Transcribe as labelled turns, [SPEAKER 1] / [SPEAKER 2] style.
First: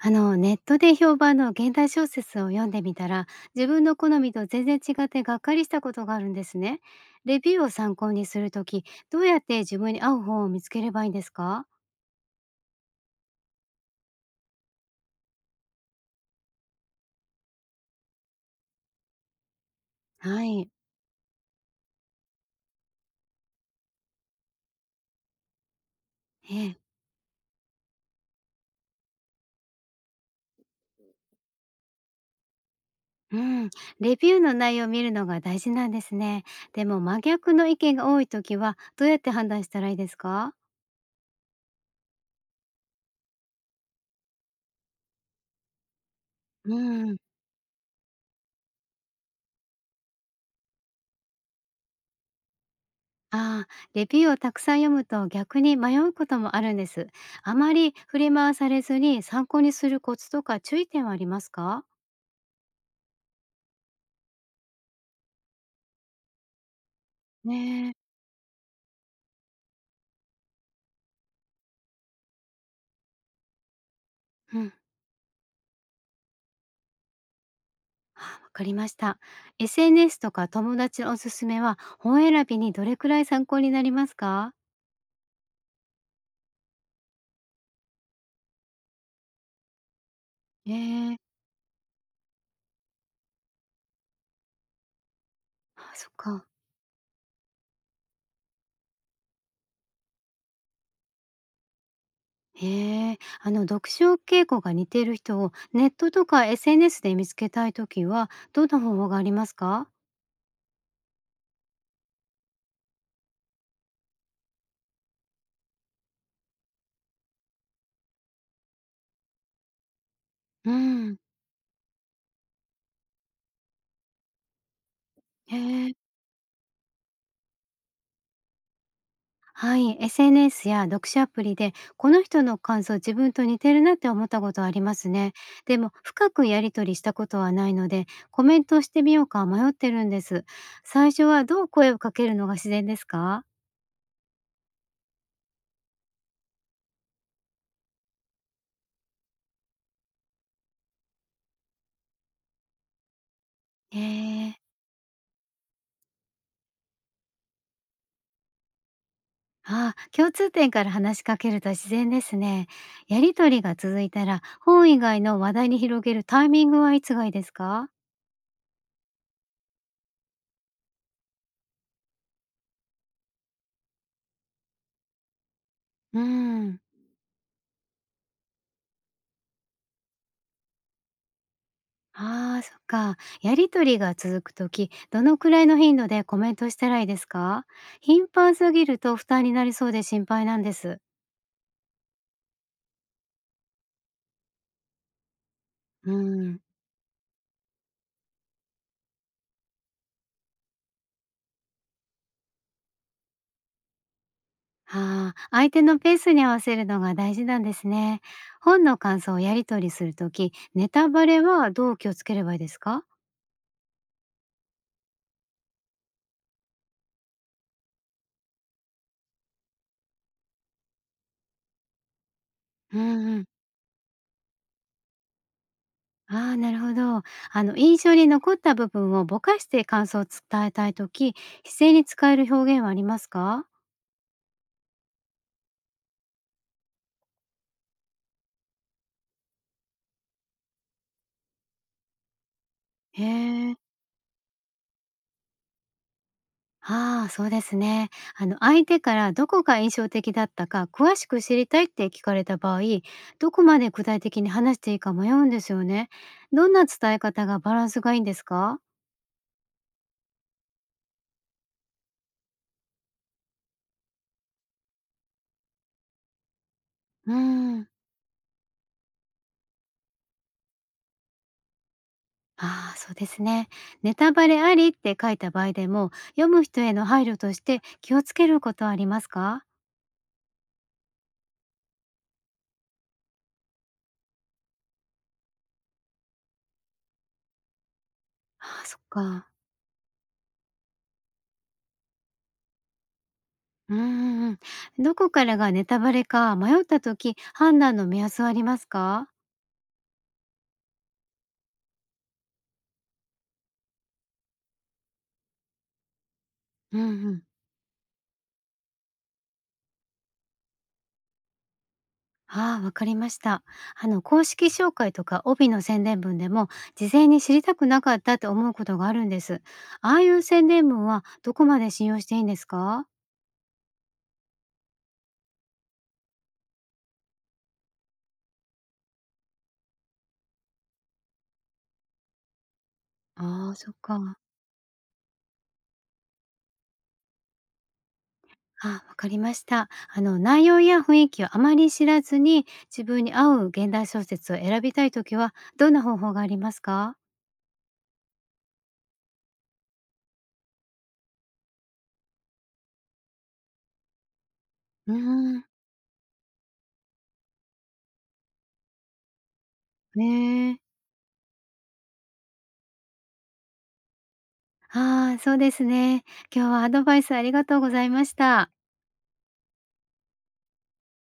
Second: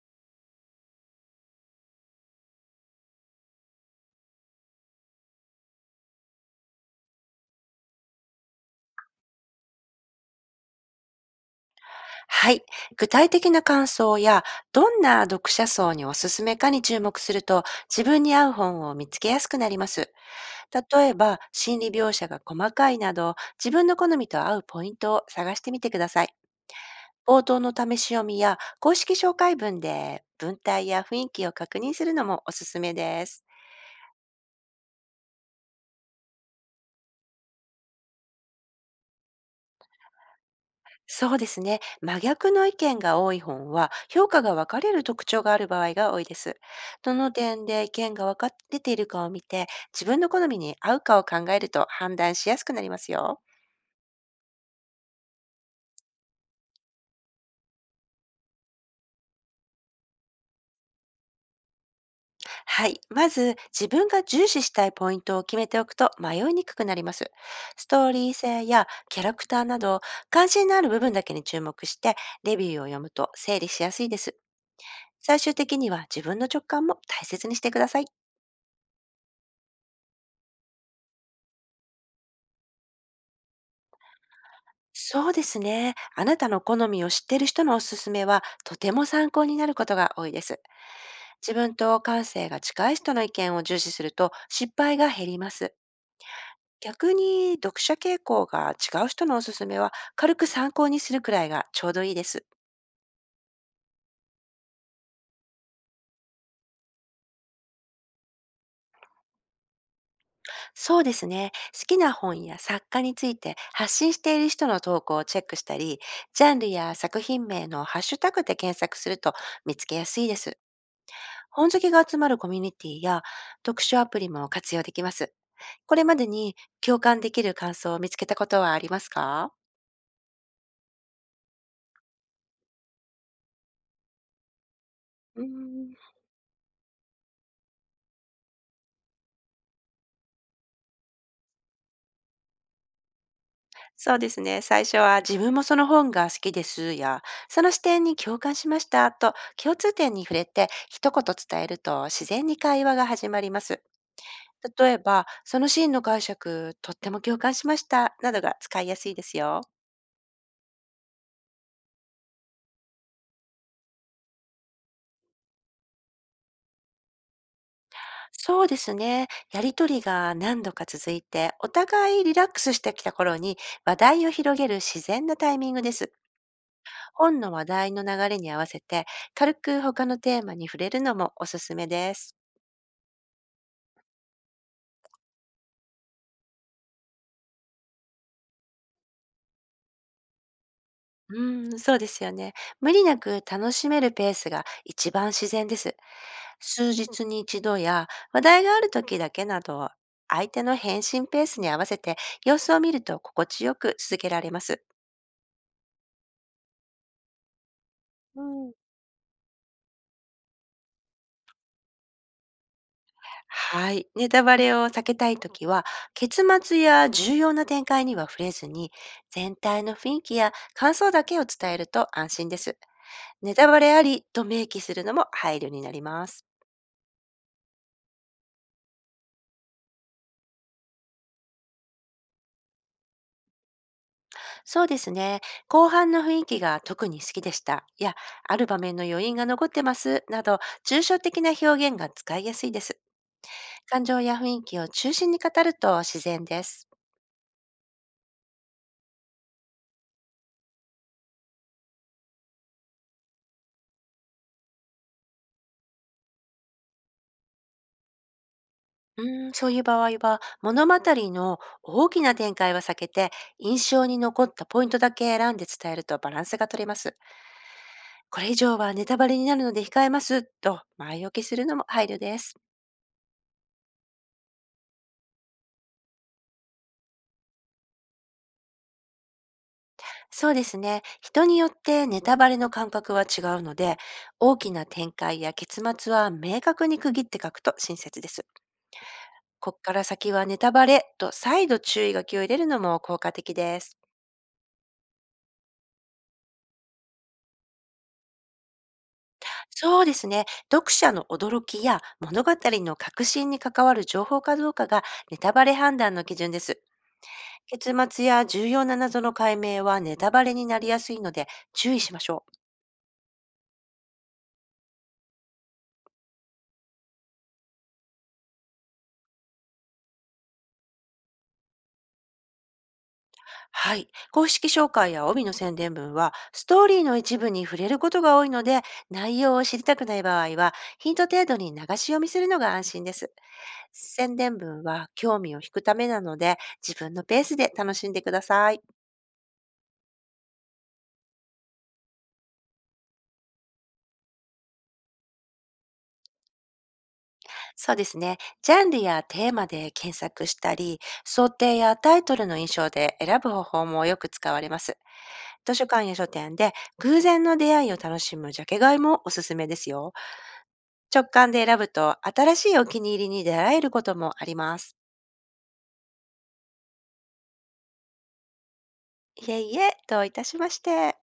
[SPEAKER 1] ネットで評判の現代小説を読んでみたら自分の好みと全然違ってがっかりしたことがあるんですね。レビューを参考にするときどうやって自分に合う本を見つければいいんですか？
[SPEAKER 2] はい。具体的な感想や、どんな読者層におすすめかに注目すると、自分に合う本を見つけやすくなります。
[SPEAKER 1] はい。
[SPEAKER 2] 例えば、心理描写が細かいなど、自分の好みと合うポイントを探してみてください。
[SPEAKER 1] ええ。
[SPEAKER 2] 冒頭の試し読みや、公式紹介文で文体や雰囲気を確認するのもおすすめで
[SPEAKER 1] う
[SPEAKER 2] す。
[SPEAKER 1] ん。レビューの内容を見るのが大事なんですね。でも真逆の意見が多いときはどうやって判断したらいいですか？
[SPEAKER 2] そうですね。真逆の意見が多い本は、評価が分かれる特徴がある場合が多いです。
[SPEAKER 1] う
[SPEAKER 2] ど
[SPEAKER 1] ん。
[SPEAKER 2] の点で意見が分かれているかを見て、自分の好みに合うかを考えると判断しやすくなりますよ。
[SPEAKER 1] ああ、レビューをたくさん読むと逆に迷うこともあるんです。あまり振り回されずに参考にするコツとか注意点はありますか？
[SPEAKER 2] はい。まず、自分が重視したいポイントを決めておくと迷いにくくなります。ス
[SPEAKER 1] ね
[SPEAKER 2] ト
[SPEAKER 1] え。
[SPEAKER 2] ーリー性やキャラクターなど、関心のある部分だけに注目して、レビューを読むと整理しやすいです。
[SPEAKER 1] うん。
[SPEAKER 2] 最終的には自分の直感も大切にしてください。
[SPEAKER 1] あ、わかりました。SNS とか友達のおすすめは本選びにどれくらい参考になりますか？
[SPEAKER 2] そうですね。あなたの好みを知っている人のおすすめは、とても参考になることが多いです。
[SPEAKER 1] ええ。
[SPEAKER 2] 自分と感性が近い人の意見を重視すると、失敗が減ります。
[SPEAKER 1] あ、そっか。
[SPEAKER 2] 逆に、読者傾向が違う人のおすすめは、軽く参考にするくらいがちょうどいいです。
[SPEAKER 1] へえ、読書傾向が似ている人をネットとか SNS で見つけたいときはどんな方法がありますか？
[SPEAKER 2] そうですね。好きな本や作家について発信している人の投稿をチェックしたり、ジャンルや作品名のハッシュタグで検索すると見つけやすいです。
[SPEAKER 1] うん。
[SPEAKER 2] 本好きが集まるコミュニティや読書アプリも活用できます。
[SPEAKER 1] へえ。
[SPEAKER 2] これまでに共感できる感想を見つけたことはありますか？
[SPEAKER 1] はい、SNS や読書アプリでこの人の感想自分と似てるなって思ったことはありますね。
[SPEAKER 2] うー
[SPEAKER 1] でも
[SPEAKER 2] ん。
[SPEAKER 1] 深くやり取りしたことはないのでコメントをしてみようか迷ってるんです。最初はどう声をかけるのが自然ですか？
[SPEAKER 2] そうですね。最初は自分もその本が好きですや、その視点に共感しましたと共通点に触れて一言伝えると自然に会話が始まります。
[SPEAKER 1] えー、
[SPEAKER 2] 例えば、そのシーンの解釈、とっても共感しましたなどが使いやすいですよ。
[SPEAKER 1] ああ、共通点から話しかけると自然ですね。やり取りが続いたら本以外の話題に広げるタイミングはいつがいいですか？
[SPEAKER 2] そうですね。やりとりが何度か続いて、お互いリラックスしてきた頃に話題を広げる自然なタイミングです。
[SPEAKER 1] うん。
[SPEAKER 2] 本の話題の流れに合わせて、軽く他のテーマに触れるのもおすすめです。
[SPEAKER 1] ああ、そっか。やり取りが続くとき、どのくらいの頻度でコメントしたらいいですか？頻繁すぎると負担になりそうで心配なんです。
[SPEAKER 2] うん、そうですよね。無理なく楽しめるペースが一番自然です。
[SPEAKER 1] うん。
[SPEAKER 2] 数日に一度や話題がある時だけなど、相手の返信ペースに合わせて様子を見ると心地よく続けられます。
[SPEAKER 1] ああ、相手のペースに合わせるのが大事なんですね。
[SPEAKER 2] うん。
[SPEAKER 1] 本の感想をやり取りするとき、ネタバレはどう気をつければいいですか？
[SPEAKER 2] はい。ネタバレを避けたいときは、結末や重要な展開には触れずに、全体の雰囲気や感想だけを伝えると安心です。
[SPEAKER 1] うんうん。
[SPEAKER 2] ネタバレありと明記するのも配慮になります。
[SPEAKER 1] ああ、なるほど。印象に残った部分をぼかして感想を伝えたいとき、姿勢に使える表現はありますか？
[SPEAKER 2] そうですね。後半の雰囲気が特に好きでした。いや、ある場面の余韻が残ってます。など、抽象的な表現が使いやすいです。
[SPEAKER 1] へえ。
[SPEAKER 2] 感情や雰囲気を中心に語ると自然です。
[SPEAKER 1] ああ、そうですね。相手からどこが印象的だったか詳しく知りたいって聞かれた場合、どこまで具体的に話していいか迷うんですよね。どんな伝え方がバランスがいいんですか？
[SPEAKER 2] うーん、そういう場合は、物語の大きな展開は避けて、印象に残ったポイントだけ選んで伝えるとバランスが取れます。
[SPEAKER 1] うーん。
[SPEAKER 2] これ以上はネタバレになるので控えます、と前置きするのも配慮です。
[SPEAKER 1] ああ、そうですね。ネタバレありって書いた場合でも、読む人への配慮として気をつけることはありますか？
[SPEAKER 2] そうですね。人によってネタバレの感覚は違うので、大きな展開や結末は明確に区切って書くと親切です。
[SPEAKER 1] ああ、そっか。
[SPEAKER 2] こっから先はネタバレと再度注意書きを入れるのも効果的で
[SPEAKER 1] う
[SPEAKER 2] す。
[SPEAKER 1] ーん。どこからがネタバレか迷った時、判断の目安はありますか？
[SPEAKER 2] そうですね。読者の驚きや物語の核心に関わる情報かどうかがネタバレ判断の基準です。
[SPEAKER 1] うんうん。
[SPEAKER 2] 結末や重要な謎の解明はネタバレになりやすいので注意しましょう。
[SPEAKER 1] ああ、わかりました。公式紹介とか帯の宣伝文でも、事前に知りたくなかったって思うことがあるんです。ああいう宣伝文はどこまで信用していいんですか？
[SPEAKER 2] はい。公式紹介や帯の宣伝文はストーリーの一部に触れることが多いので、内容を知りたくない場合はヒント程度に流し読みするのが安心です。
[SPEAKER 1] ああ、そっ
[SPEAKER 2] 宣
[SPEAKER 1] か。
[SPEAKER 2] 伝文は興味を引くためなので、自分のペースで楽しんでください。
[SPEAKER 1] ああ、わかりました。内容や雰囲気をあまり知らずに、自分に合う現代小説を選びたいときは、どんな方法がありますか？
[SPEAKER 2] そうですね。ジャンルやテーマで検索したり、想定やタイトルの印象で選ぶ方法もよく使われます。
[SPEAKER 1] うーん。
[SPEAKER 2] 図書館や書店で偶然の出会いを楽しむジャケ買いもおすすめですよ。
[SPEAKER 1] ねえ。
[SPEAKER 2] 直感で選ぶと新しいお気に入りに出会えることもあります。
[SPEAKER 1] ああ、そうですね。今日はアドバイスありがとうございました。
[SPEAKER 2] いえいえ、どういたしまして。